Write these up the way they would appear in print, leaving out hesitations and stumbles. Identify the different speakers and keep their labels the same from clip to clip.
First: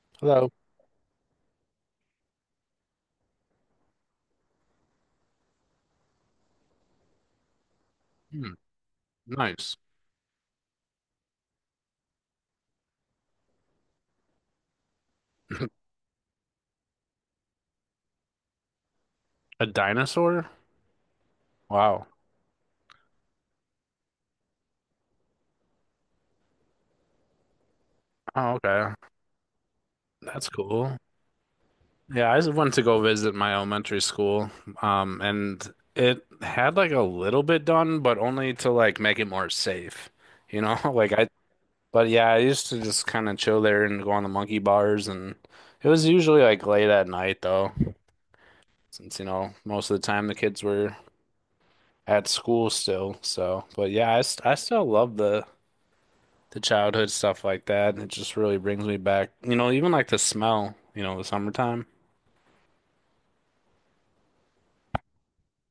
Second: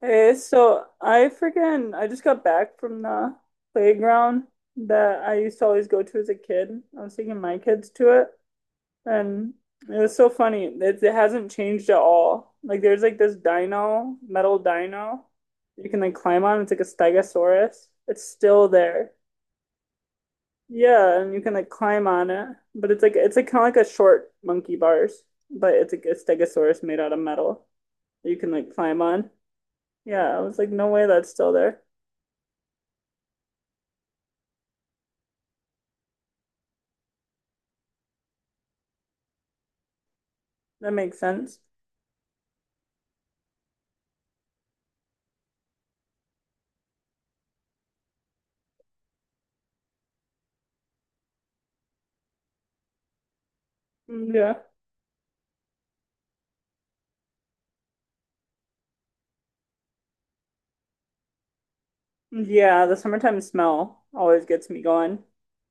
Speaker 1: Hey,
Speaker 2: Hello.
Speaker 1: so I just got back from the playground that I used to always go to as a kid. I was taking my kids to it,
Speaker 2: Hmm,
Speaker 1: and
Speaker 2: nice.
Speaker 1: it was so funny. It hasn't changed at all. Like there's like this dino, metal dino you can like climb on. It's like a stegosaurus. It's still there.
Speaker 2: A dinosaur?
Speaker 1: Yeah, and you can like climb
Speaker 2: Wow.
Speaker 1: on it, but it's like kind of like a short monkey bars, but it's like a stegosaurus made out of metal that you can
Speaker 2: Oh,
Speaker 1: like
Speaker 2: okay.
Speaker 1: climb on. Yeah, I
Speaker 2: That's
Speaker 1: was like, no
Speaker 2: cool.
Speaker 1: way that's still there.
Speaker 2: Yeah, I just went to go visit my elementary school, and it had like a little bit done, but only to like make it more safe, you know?
Speaker 1: That
Speaker 2: Like
Speaker 1: makes
Speaker 2: I,
Speaker 1: sense.
Speaker 2: but yeah, I used to just kind of chill there and go on the monkey bars, and it was usually like late at night though, since you know most of the time the kids were at school still. So, but yeah, I
Speaker 1: Yeah.
Speaker 2: still love the childhood stuff like that. And it just really brings me back, you know, even like the smell, you know, the summertime.
Speaker 1: Yeah, the summertime smell always gets me going.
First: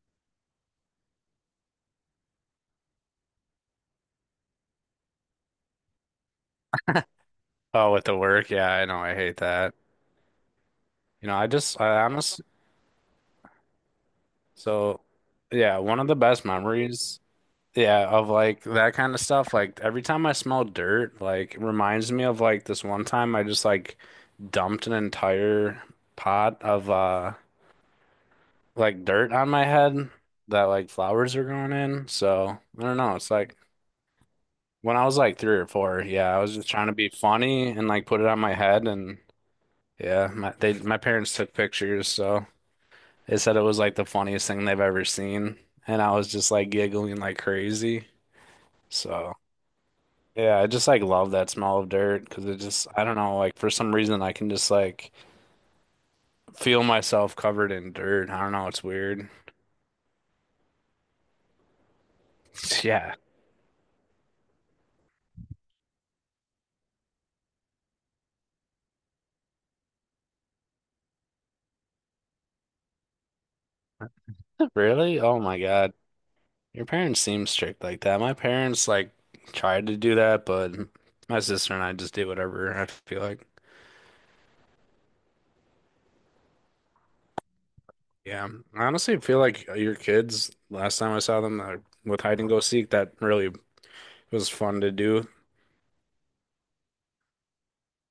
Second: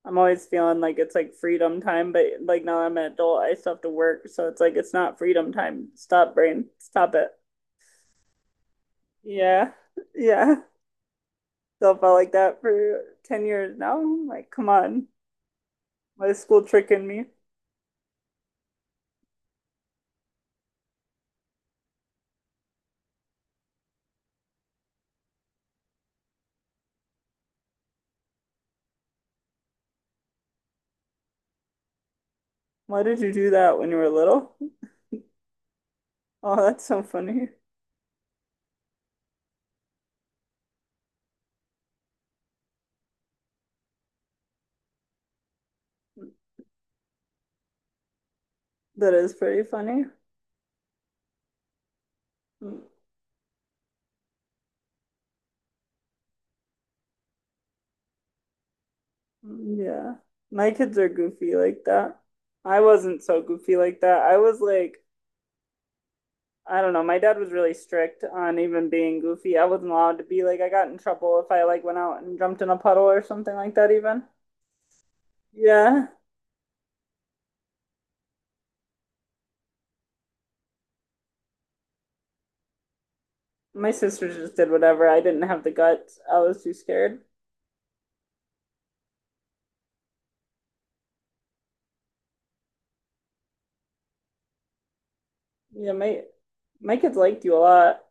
Speaker 1: I'm always feeling like it's like freedom time, but like now that I'm an adult, I still have to work, so it's like it's not freedom time. Stop, brain. Stop it.
Speaker 2: Oh, with the work. Yeah, I know. I hate
Speaker 1: Yeah.
Speaker 2: that.
Speaker 1: Yeah.
Speaker 2: You know,
Speaker 1: So I
Speaker 2: I
Speaker 1: felt like
Speaker 2: honestly,
Speaker 1: that for 10 years now. Like, come
Speaker 2: so
Speaker 1: on.
Speaker 2: yeah, one of the
Speaker 1: Why is
Speaker 2: best
Speaker 1: school tricking
Speaker 2: memories,
Speaker 1: me?
Speaker 2: yeah, of like that kind of stuff. Like every time I smell dirt, like it reminds me of like this one time I just like dumped an entire pot of like dirt on my head that like flowers are growing in. So I don't
Speaker 1: Why
Speaker 2: know.
Speaker 1: did
Speaker 2: It's
Speaker 1: you do
Speaker 2: like,
Speaker 1: that when you were little?
Speaker 2: when I was like three or four, yeah, I
Speaker 1: Oh,
Speaker 2: was just
Speaker 1: that's
Speaker 2: trying to
Speaker 1: so
Speaker 2: be
Speaker 1: funny.
Speaker 2: funny and like put it on my head, and yeah, my parents took pictures, so they said it was like the funniest thing they've ever seen, and I was just like giggling like crazy.
Speaker 1: That is
Speaker 2: So
Speaker 1: pretty funny.
Speaker 2: yeah, I just like love that smell of dirt because it
Speaker 1: Mm.
Speaker 2: just I don't know like for some reason I can just like feel myself covered in dirt. I don't know, it's weird.
Speaker 1: Yeah. My kids are goofy like that. I
Speaker 2: Yeah,
Speaker 1: wasn't so goofy like that. I was like, I don't know, my dad was really strict on even being goofy. I wasn't allowed to be like I got in trouble if I like went out and jumped in a puddle or something like that even.
Speaker 2: really? Oh my God.
Speaker 1: Yeah.
Speaker 2: Your parents seem strict like that. My parents like tried to do that, but my sister and I just did whatever I feel like.
Speaker 1: My sisters just did whatever. I didn't have the guts. I was too scared.
Speaker 2: Yeah, I honestly feel like your kids, last time I saw them with hide and go seek, that really was fun to do.
Speaker 1: Yeah, my kids liked you a lot.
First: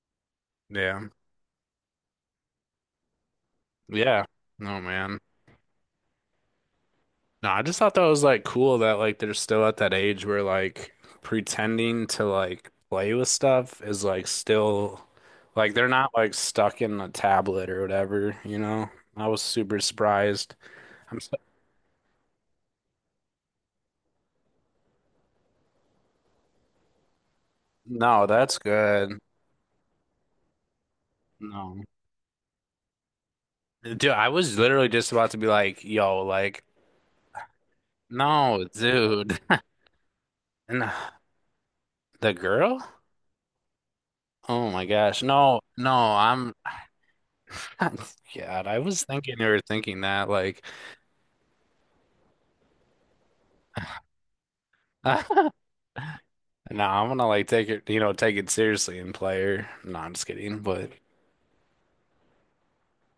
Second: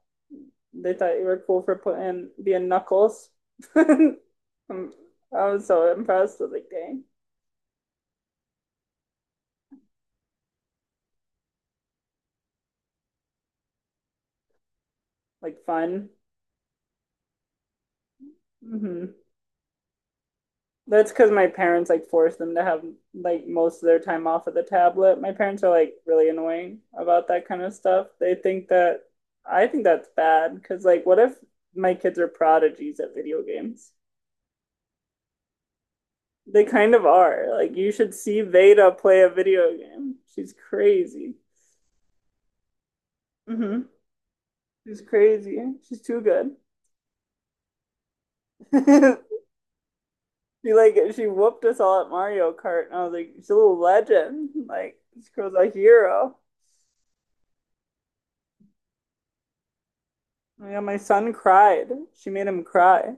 Speaker 1: They
Speaker 2: Yeah.
Speaker 1: thought you were cool for putting being Knuckles.
Speaker 2: Yeah. Oh
Speaker 1: Um,
Speaker 2: man.
Speaker 1: I was so impressed. I was like, dang,
Speaker 2: No, I just thought that was like cool that like they're still at that age where like pretending to like play with stuff is like still
Speaker 1: like
Speaker 2: like they're
Speaker 1: fun.
Speaker 2: not like stuck in a tablet or whatever, you know?
Speaker 1: Hmm.
Speaker 2: I was super surprised.
Speaker 1: That's
Speaker 2: I'm
Speaker 1: because
Speaker 2: so
Speaker 1: my parents like force them to have like most of their time off of the tablet. My parents are like really annoying about that kind of stuff.
Speaker 2: no,
Speaker 1: They
Speaker 2: that's
Speaker 1: think that
Speaker 2: good.
Speaker 1: I think that's bad because like what if
Speaker 2: No.
Speaker 1: my kids are prodigies at video games?
Speaker 2: Dude, I was literally just about to be like, yo,
Speaker 1: They
Speaker 2: like,
Speaker 1: kind of are. Like you should see
Speaker 2: no,
Speaker 1: Veda play a
Speaker 2: dude.
Speaker 1: video game. She's
Speaker 2: No.
Speaker 1: crazy.
Speaker 2: The girl?
Speaker 1: Mm-hmm.
Speaker 2: Oh my
Speaker 1: She's
Speaker 2: gosh.
Speaker 1: crazy.
Speaker 2: No, no,
Speaker 1: She's too
Speaker 2: I'm
Speaker 1: good.
Speaker 2: God, I was thinking you were thinking that like
Speaker 1: She like she whooped us all at Mario Kart, and I was like, she's a little legend. Like this
Speaker 2: no,
Speaker 1: girl's a hero.
Speaker 2: I'm gonna like take it, you know, take it seriously and play her. No, I'm just kidding,
Speaker 1: Oh, yeah,
Speaker 2: but
Speaker 1: my son cried. She made him cry.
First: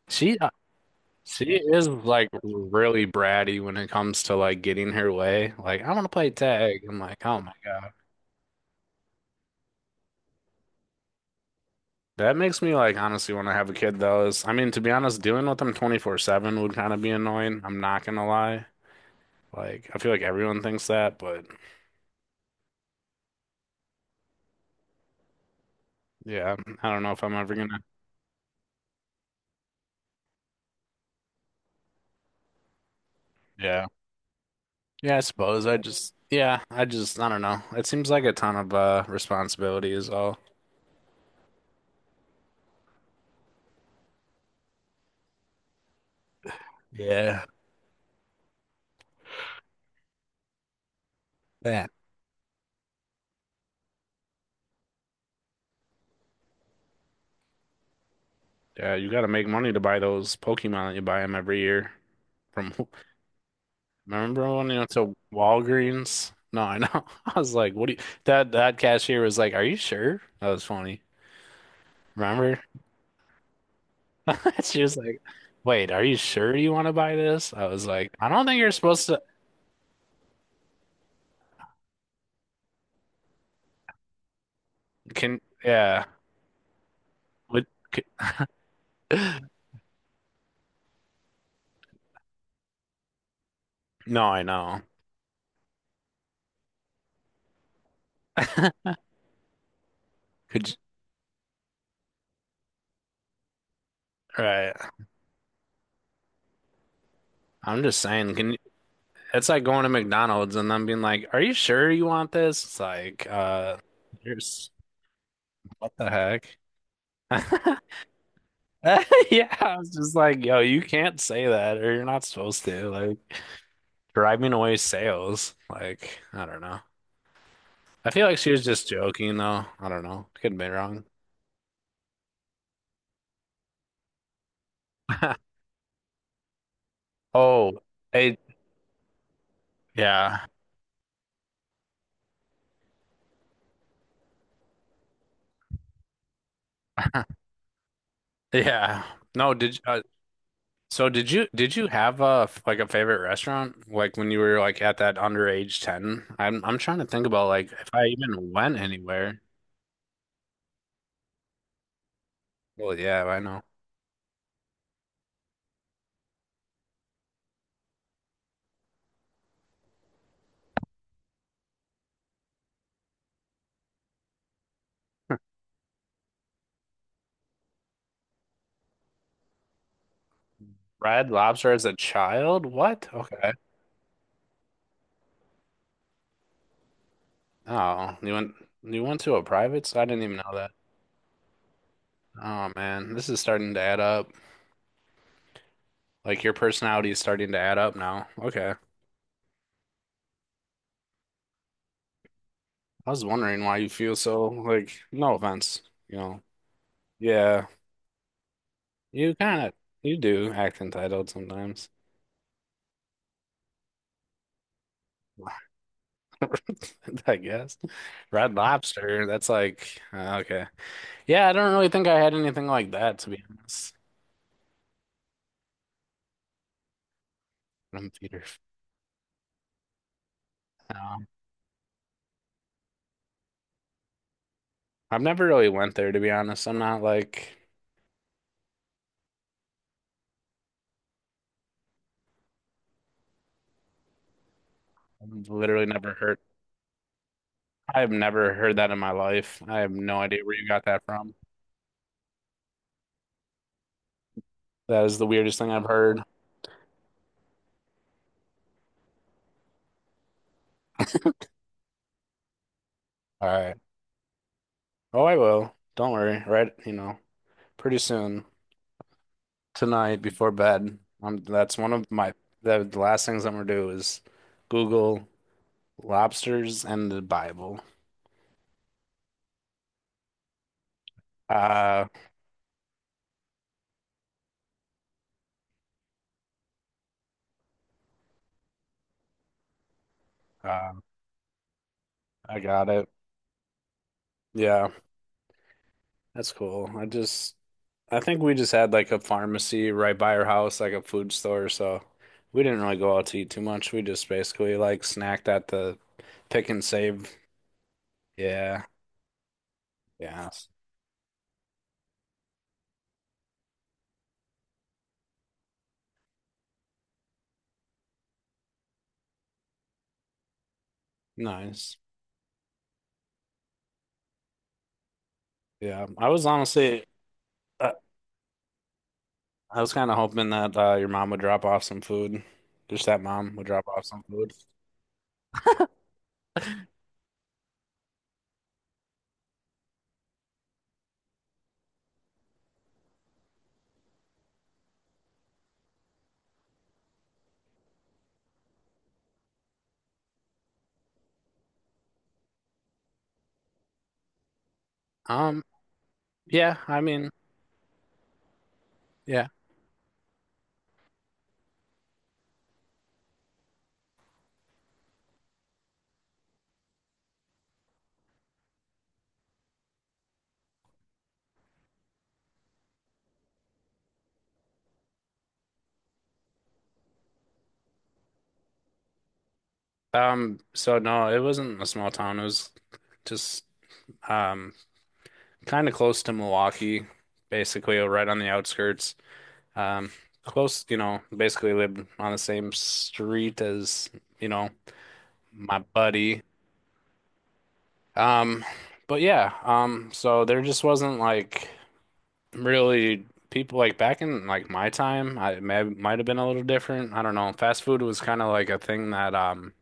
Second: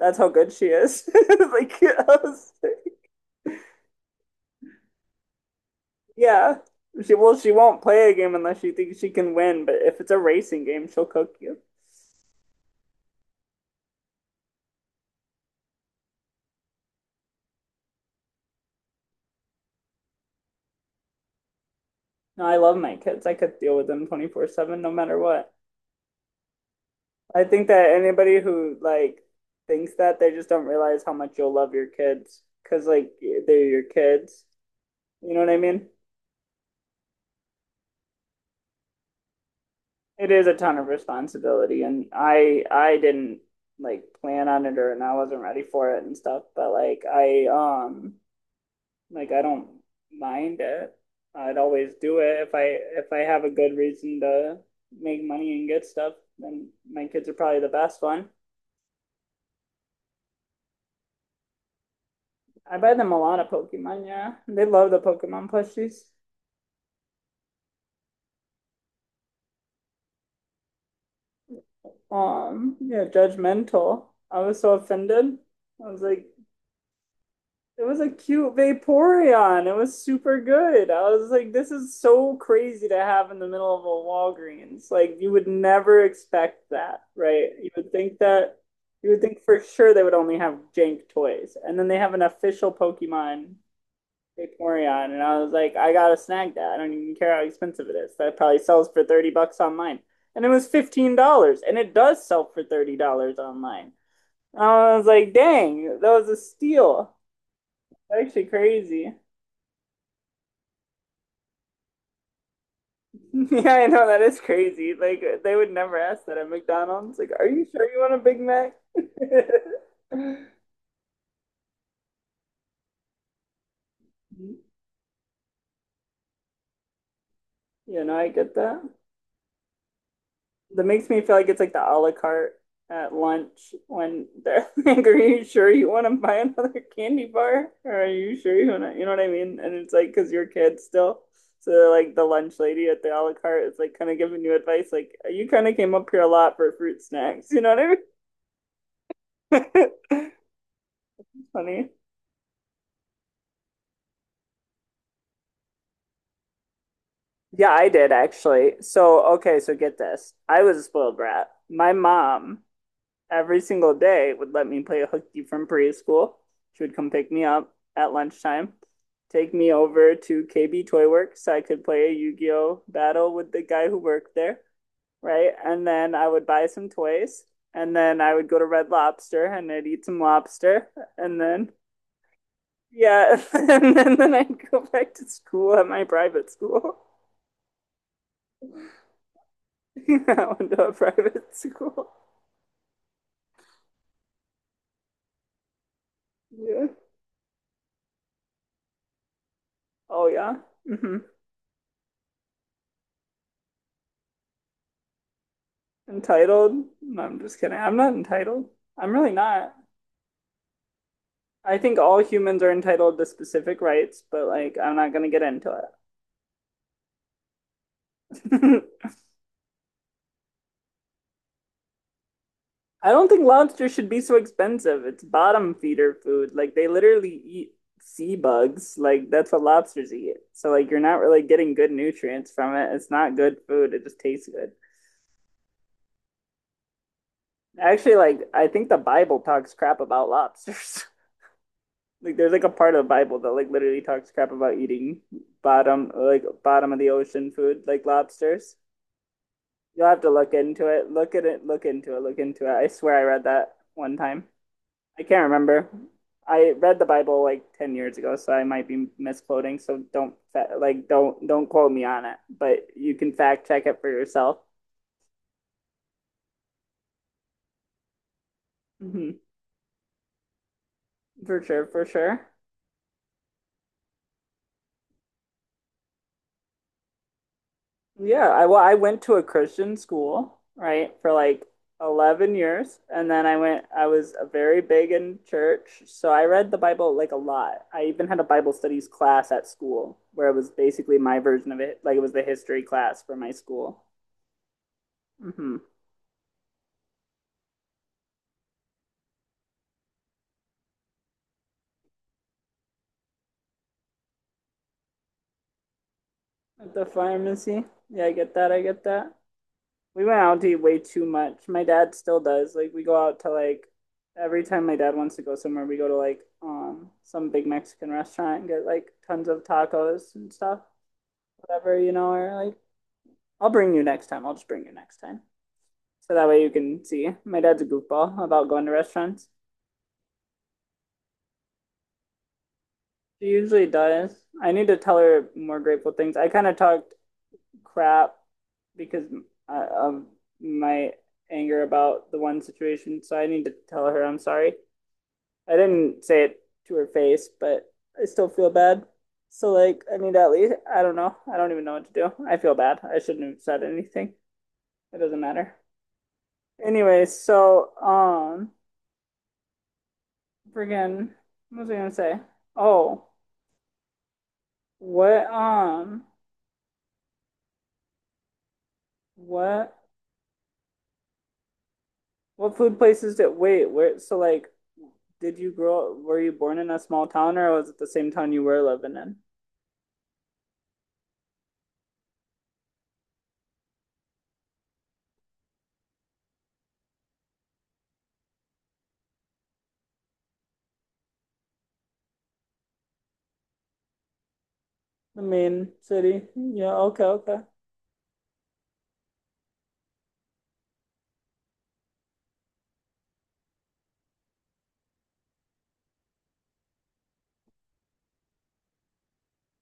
Speaker 1: That's how
Speaker 2: she uh,
Speaker 1: good she is.
Speaker 2: she
Speaker 1: Like,
Speaker 2: is like really bratty when it comes to like getting her way. Like, I want to play
Speaker 1: yeah.
Speaker 2: tag. I'm
Speaker 1: She
Speaker 2: like,
Speaker 1: well,
Speaker 2: oh
Speaker 1: she
Speaker 2: my
Speaker 1: won't
Speaker 2: God.
Speaker 1: play a game unless she thinks she can win, but if it's a racing game, she'll cook you.
Speaker 2: That makes me like honestly want to have a kid though. Is I mean, to be honest, dealing with them 24/7 would kind of be annoying. I'm not gonna lie. Like I feel like everyone thinks that, but
Speaker 1: No, I love my kids. I could deal with them 24/7 no matter what.
Speaker 2: yeah, I don't know if I'm
Speaker 1: I
Speaker 2: ever
Speaker 1: think
Speaker 2: gonna.
Speaker 1: that anybody who like thinks that they just don't realize how much you'll love your kids because like they're your
Speaker 2: Yeah.
Speaker 1: kids.
Speaker 2: Yeah, I
Speaker 1: You know what I
Speaker 2: suppose I
Speaker 1: mean?
Speaker 2: just yeah, I don't know. It seems like a ton of responsibility is
Speaker 1: It
Speaker 2: all.
Speaker 1: is a ton of responsibility, and I didn't like plan on it or and I wasn't ready for it and stuff. But
Speaker 2: Yeah,
Speaker 1: like I don't mind it. I'd
Speaker 2: yeah,
Speaker 1: always do it if I have a good reason to make money and get stuff. Then my kids are probably the best one.
Speaker 2: yeah, you got to make money to buy those Pokemon that you buy them every year from
Speaker 1: I buy them a lot of Pokemon. Yeah,
Speaker 2: remember
Speaker 1: they
Speaker 2: when you went
Speaker 1: love the
Speaker 2: to
Speaker 1: Pokemon plushies.
Speaker 2: Walgreens? No, I know. I was like, what do you that cashier was like, "Are you sure?" That was funny. Remember?
Speaker 1: Yeah, judgmental. I was so
Speaker 2: She was like,
Speaker 1: offended. I
Speaker 2: "Wait,
Speaker 1: was
Speaker 2: are you
Speaker 1: like,
Speaker 2: sure you want to buy this?" I
Speaker 1: it
Speaker 2: was
Speaker 1: was a
Speaker 2: like, "I don't
Speaker 1: cute
Speaker 2: think you're supposed to."
Speaker 1: Vaporeon. It was super good. I was like, this is so crazy to have in the middle of a Walgreens. Like, you
Speaker 2: Can
Speaker 1: would never
Speaker 2: yeah?
Speaker 1: expect that, right?
Speaker 2: Would
Speaker 1: You would
Speaker 2: could,
Speaker 1: think that, you would think for sure they would only have jank toys. And then they have an official Pokemon
Speaker 2: no, I know.
Speaker 1: Vaporeon. And I was like, I gotta snag that. I don't even care how expensive it is. That probably sells for 30 bucks online. And it was
Speaker 2: Could you-
Speaker 1: $15. And it does sell for $30 online. And
Speaker 2: right?
Speaker 1: I was like, dang, that was a steal.
Speaker 2: I'm just saying.
Speaker 1: Actually
Speaker 2: Can you,
Speaker 1: crazy.
Speaker 2: it's like going to McDonald's and them being like, "Are you sure you want this?" It's like,
Speaker 1: Yeah, I know that is
Speaker 2: there's
Speaker 1: crazy. Like they would
Speaker 2: what
Speaker 1: never
Speaker 2: the
Speaker 1: ask that at
Speaker 2: heck?
Speaker 1: McDonald's. Like, are you sure you want a Big Mac?
Speaker 2: Yeah, I was just like, "Yo, you can't say that, or you're not supposed to." Like driving away sales. Like I don't know.
Speaker 1: You
Speaker 2: I
Speaker 1: know,
Speaker 2: feel
Speaker 1: I
Speaker 2: like she
Speaker 1: get
Speaker 2: was
Speaker 1: that.
Speaker 2: just joking, though. I don't know. Could be
Speaker 1: That
Speaker 2: wrong.
Speaker 1: makes me feel like it's like the a la carte at lunch when they're like, are you sure you want to buy another candy bar?
Speaker 2: Oh,
Speaker 1: Or are you
Speaker 2: it,
Speaker 1: sure you want to, you know what I mean? And it's like, because you're
Speaker 2: yeah,
Speaker 1: a kid still. So like the lunch lady at the a la carte is like kind of giving you advice, like you kind of came up here a lot for fruit snacks. You know
Speaker 2: yeah. No,
Speaker 1: what
Speaker 2: did
Speaker 1: I mean?
Speaker 2: so did you
Speaker 1: Funny.
Speaker 2: have a like a favorite restaurant like when you were like at that underage 10? I'm trying to think about
Speaker 1: Yeah,
Speaker 2: like
Speaker 1: I
Speaker 2: if I
Speaker 1: did
Speaker 2: even
Speaker 1: actually.
Speaker 2: went
Speaker 1: So,
Speaker 2: anywhere.
Speaker 1: okay, so get this. I was a spoiled brat. My mom,
Speaker 2: Well, yeah, I
Speaker 1: every
Speaker 2: know.
Speaker 1: single day, would let me play hooky from preschool. She would come pick me up at lunchtime, take me over to KB Toy Works so I could play a Yu-Gi-Oh battle with the guy who worked there, right? And then I would buy some toys, and then I would go to Red Lobster and I'd eat some lobster,
Speaker 2: Red
Speaker 1: and then
Speaker 2: Lobster as a child? What?
Speaker 1: yeah,
Speaker 2: Okay.
Speaker 1: and then I'd go back to school at my private school.
Speaker 2: Oh, you went to a private? So I didn't even
Speaker 1: I
Speaker 2: know
Speaker 1: went
Speaker 2: that.
Speaker 1: to a private school.
Speaker 2: Oh man, this is starting to add up. Like your
Speaker 1: Yeah.
Speaker 2: personality is starting to add up now. Okay.
Speaker 1: Oh yeah. Hmm.
Speaker 2: I was wondering why you feel so like no offense, you know.
Speaker 1: Entitled? No, I'm just
Speaker 2: Yeah.
Speaker 1: kidding. I'm not entitled. I'm really
Speaker 2: You kind
Speaker 1: not.
Speaker 2: of you do act entitled
Speaker 1: I
Speaker 2: sometimes.
Speaker 1: think all humans are entitled to specific rights, but like I'm not gonna get into
Speaker 2: I guess. Red
Speaker 1: it.
Speaker 2: Lobster, that's like okay. Yeah, I don't really think I had anything like
Speaker 1: I
Speaker 2: that
Speaker 1: don't
Speaker 2: to be
Speaker 1: think lobster
Speaker 2: honest.
Speaker 1: should be so expensive. It's bottom feeder food. Like they literally eat
Speaker 2: From
Speaker 1: sea
Speaker 2: Peter.
Speaker 1: bugs. Like that's what lobsters eat. So like you're not
Speaker 2: No.
Speaker 1: really getting good nutrients from it. It's not good food. It just tastes good.
Speaker 2: I've never really went there to be honest. I'm not like
Speaker 1: Actually, like I think the Bible talks crap about lobsters. Like there's like a part of the Bible that like literally talks crap about eating
Speaker 2: I've literally
Speaker 1: bottom
Speaker 2: never heard
Speaker 1: like bottom of the ocean food like
Speaker 2: I've never
Speaker 1: lobsters.
Speaker 2: heard that in my life. I have
Speaker 1: You'll have
Speaker 2: no
Speaker 1: to
Speaker 2: idea
Speaker 1: look
Speaker 2: where you got
Speaker 1: into
Speaker 2: that
Speaker 1: it. Look
Speaker 2: from.
Speaker 1: at it. Look into it. Look into it. I swear I read that one time.
Speaker 2: That is
Speaker 1: I
Speaker 2: the
Speaker 1: can't
Speaker 2: weirdest thing I've
Speaker 1: remember.
Speaker 2: heard.
Speaker 1: I read the Bible like 10 years ago, so I might be misquoting. So don't like don't quote me on it, but you can
Speaker 2: All
Speaker 1: fact
Speaker 2: right.
Speaker 1: check it for yourself.
Speaker 2: Oh, I will. Don't worry. Right, you know, pretty soon.
Speaker 1: Mm-hmm.
Speaker 2: Tonight before bed.
Speaker 1: For
Speaker 2: That's
Speaker 1: sure,
Speaker 2: one
Speaker 1: for
Speaker 2: of my
Speaker 1: sure.
Speaker 2: the last things I'm gonna do is Google lobsters and the Bible.
Speaker 1: Yeah, I well, I went to a Christian school, right, for like
Speaker 2: Uh,
Speaker 1: 11 years, and then I was very big in church, so I read the Bible like a lot. I even had a Bible studies class at school where it was
Speaker 2: uh,
Speaker 1: basically my version of it, like it was the
Speaker 2: I
Speaker 1: history
Speaker 2: got it.
Speaker 1: class for my school.
Speaker 2: Yeah,
Speaker 1: Hmm.
Speaker 2: that's cool. I just I think we just had like a pharmacy right by our house, like a food store, so we didn't really go out to eat too much. We just basically like snacked at the pick and
Speaker 1: At the
Speaker 2: save.
Speaker 1: pharmacy. Yeah, I get that. I
Speaker 2: Yeah,
Speaker 1: get that. We went
Speaker 2: yeah,
Speaker 1: out to eat way too much. My dad still does. Like we go out to like every time my dad wants to go somewhere, we go to like some big Mexican restaurant and get like tons of tacos and stuff,
Speaker 2: nice.
Speaker 1: whatever, you know, or like I'll bring you next time. I'll just bring you next time.
Speaker 2: Yeah, I
Speaker 1: So
Speaker 2: was
Speaker 1: that way you can
Speaker 2: honestly.
Speaker 1: see. My dad's a
Speaker 2: uh,
Speaker 1: goofball about going to restaurants.
Speaker 2: I was kind of hoping that your mom would drop off some food. Just that
Speaker 1: She
Speaker 2: mom would
Speaker 1: usually
Speaker 2: drop off some
Speaker 1: does.
Speaker 2: food.
Speaker 1: I need to tell her more grateful things. I kind of talked crap because of my anger about the one situation. So I need to tell her I'm sorry. I didn't say it to her face, but I still feel bad. So like I need to at least I don't know. I don't even know what to do. I feel bad. I shouldn't have said anything. It doesn't
Speaker 2: Um,
Speaker 1: matter.
Speaker 2: yeah, I
Speaker 1: Anyway,
Speaker 2: mean,
Speaker 1: so
Speaker 2: yeah.
Speaker 1: friggin' what was I gonna say? Oh, what um what what food places did wait, where so like did you grow were you born in a small town or was it the same town you were living in?
Speaker 2: So no, it wasn't a small town. It was just um kind of close to Milwaukee, basically right on the outskirts. Um, close, you know, basically lived on the same street as, you know,
Speaker 1: The
Speaker 2: my
Speaker 1: main
Speaker 2: buddy.
Speaker 1: city. Yeah, okay, okay.
Speaker 2: Um, but yeah, so there just wasn't like really people like back in like my time, I it may might have been a little different. I don't know. Fast food was kind of like a thing that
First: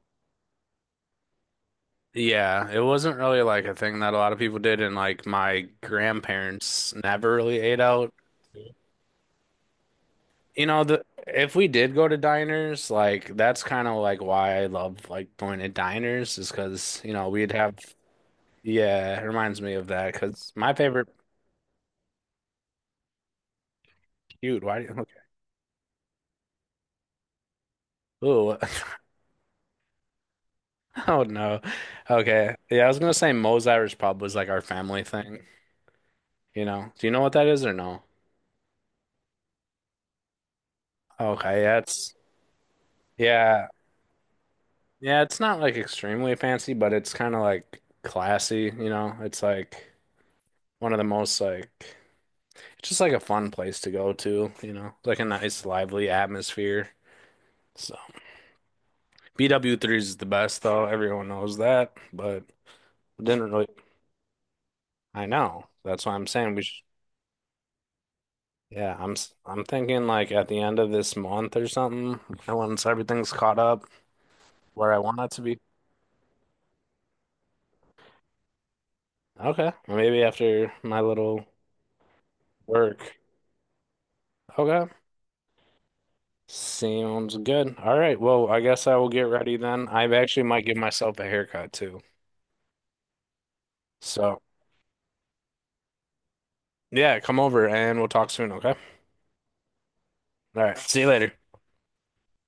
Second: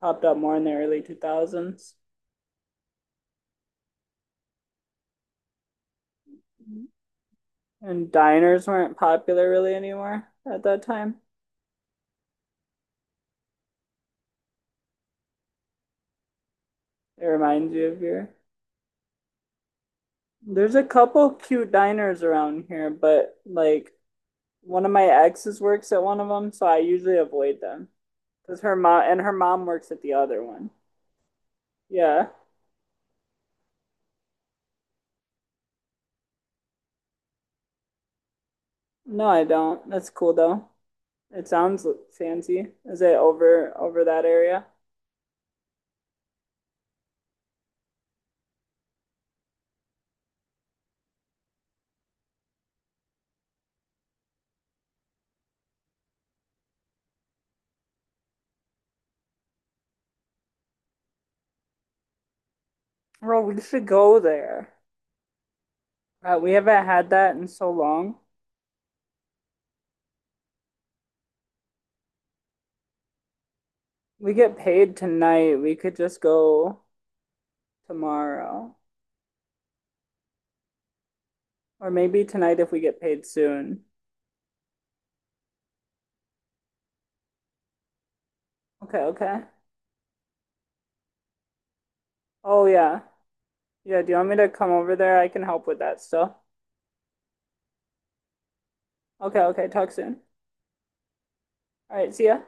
Speaker 1: Popped up more in the early two thousands.
Speaker 2: yeah, it wasn't really like a thing that a lot of people did and like my grandparents never really ate
Speaker 1: And
Speaker 2: out.
Speaker 1: diners weren't popular really anymore at
Speaker 2: You
Speaker 1: that
Speaker 2: know, the
Speaker 1: time.
Speaker 2: if we did go to diners, like that's kind of like why I love like going to diners is because you
Speaker 1: It
Speaker 2: know, we'd
Speaker 1: reminds
Speaker 2: have
Speaker 1: you of your.
Speaker 2: yeah, it reminds me of that. Cause my
Speaker 1: There's a
Speaker 2: favorite
Speaker 1: couple cute diners around here, but like
Speaker 2: cute, why do
Speaker 1: one
Speaker 2: you
Speaker 1: of my
Speaker 2: okay.
Speaker 1: exes works at one of them, so I usually avoid them.
Speaker 2: Ooh,
Speaker 1: Because her mom and her mom works at the other one.
Speaker 2: oh no.
Speaker 1: Yeah.
Speaker 2: Okay. Yeah, I was gonna say Moe's Irish Pub was like our family thing. You know? Do you know what that is or no?
Speaker 1: No, I don't. That's cool though. It
Speaker 2: Okay, yeah,
Speaker 1: sounds
Speaker 2: it's
Speaker 1: fancy. Is it
Speaker 2: yeah.
Speaker 1: over that area?
Speaker 2: Yeah, it's not like extremely fancy, but it's kind of like classy, you know? It's like one of the most like it's just like a fun place to go to, you know? Like a nice lively atmosphere. So BW3 is the best though. Everyone knows that, but
Speaker 1: Bro,
Speaker 2: didn't
Speaker 1: we
Speaker 2: really
Speaker 1: should go there.
Speaker 2: I know. That's why I'm
Speaker 1: We
Speaker 2: saying we
Speaker 1: haven't
Speaker 2: should
Speaker 1: had that in so long.
Speaker 2: yeah, I'm thinking like at the end of this month or something, once everything's caught up
Speaker 1: We get
Speaker 2: where
Speaker 1: paid
Speaker 2: I want it to
Speaker 1: tonight.
Speaker 2: be.
Speaker 1: We could just go tomorrow.
Speaker 2: Okay, maybe after my little
Speaker 1: Or maybe tonight if we get
Speaker 2: work.
Speaker 1: paid soon.
Speaker 2: Okay, sounds good. All right, well, I guess I
Speaker 1: Okay,
Speaker 2: will get
Speaker 1: okay.
Speaker 2: ready then. I actually might give myself a haircut too.
Speaker 1: Oh, yeah. Yeah, do you want me
Speaker 2: So,
Speaker 1: to come over there? I can help with that still.
Speaker 2: yeah, come over and we'll talk soon, okay?
Speaker 1: Okay, okay. Talk soon.
Speaker 2: All right, see you later.
Speaker 1: All right, see ya.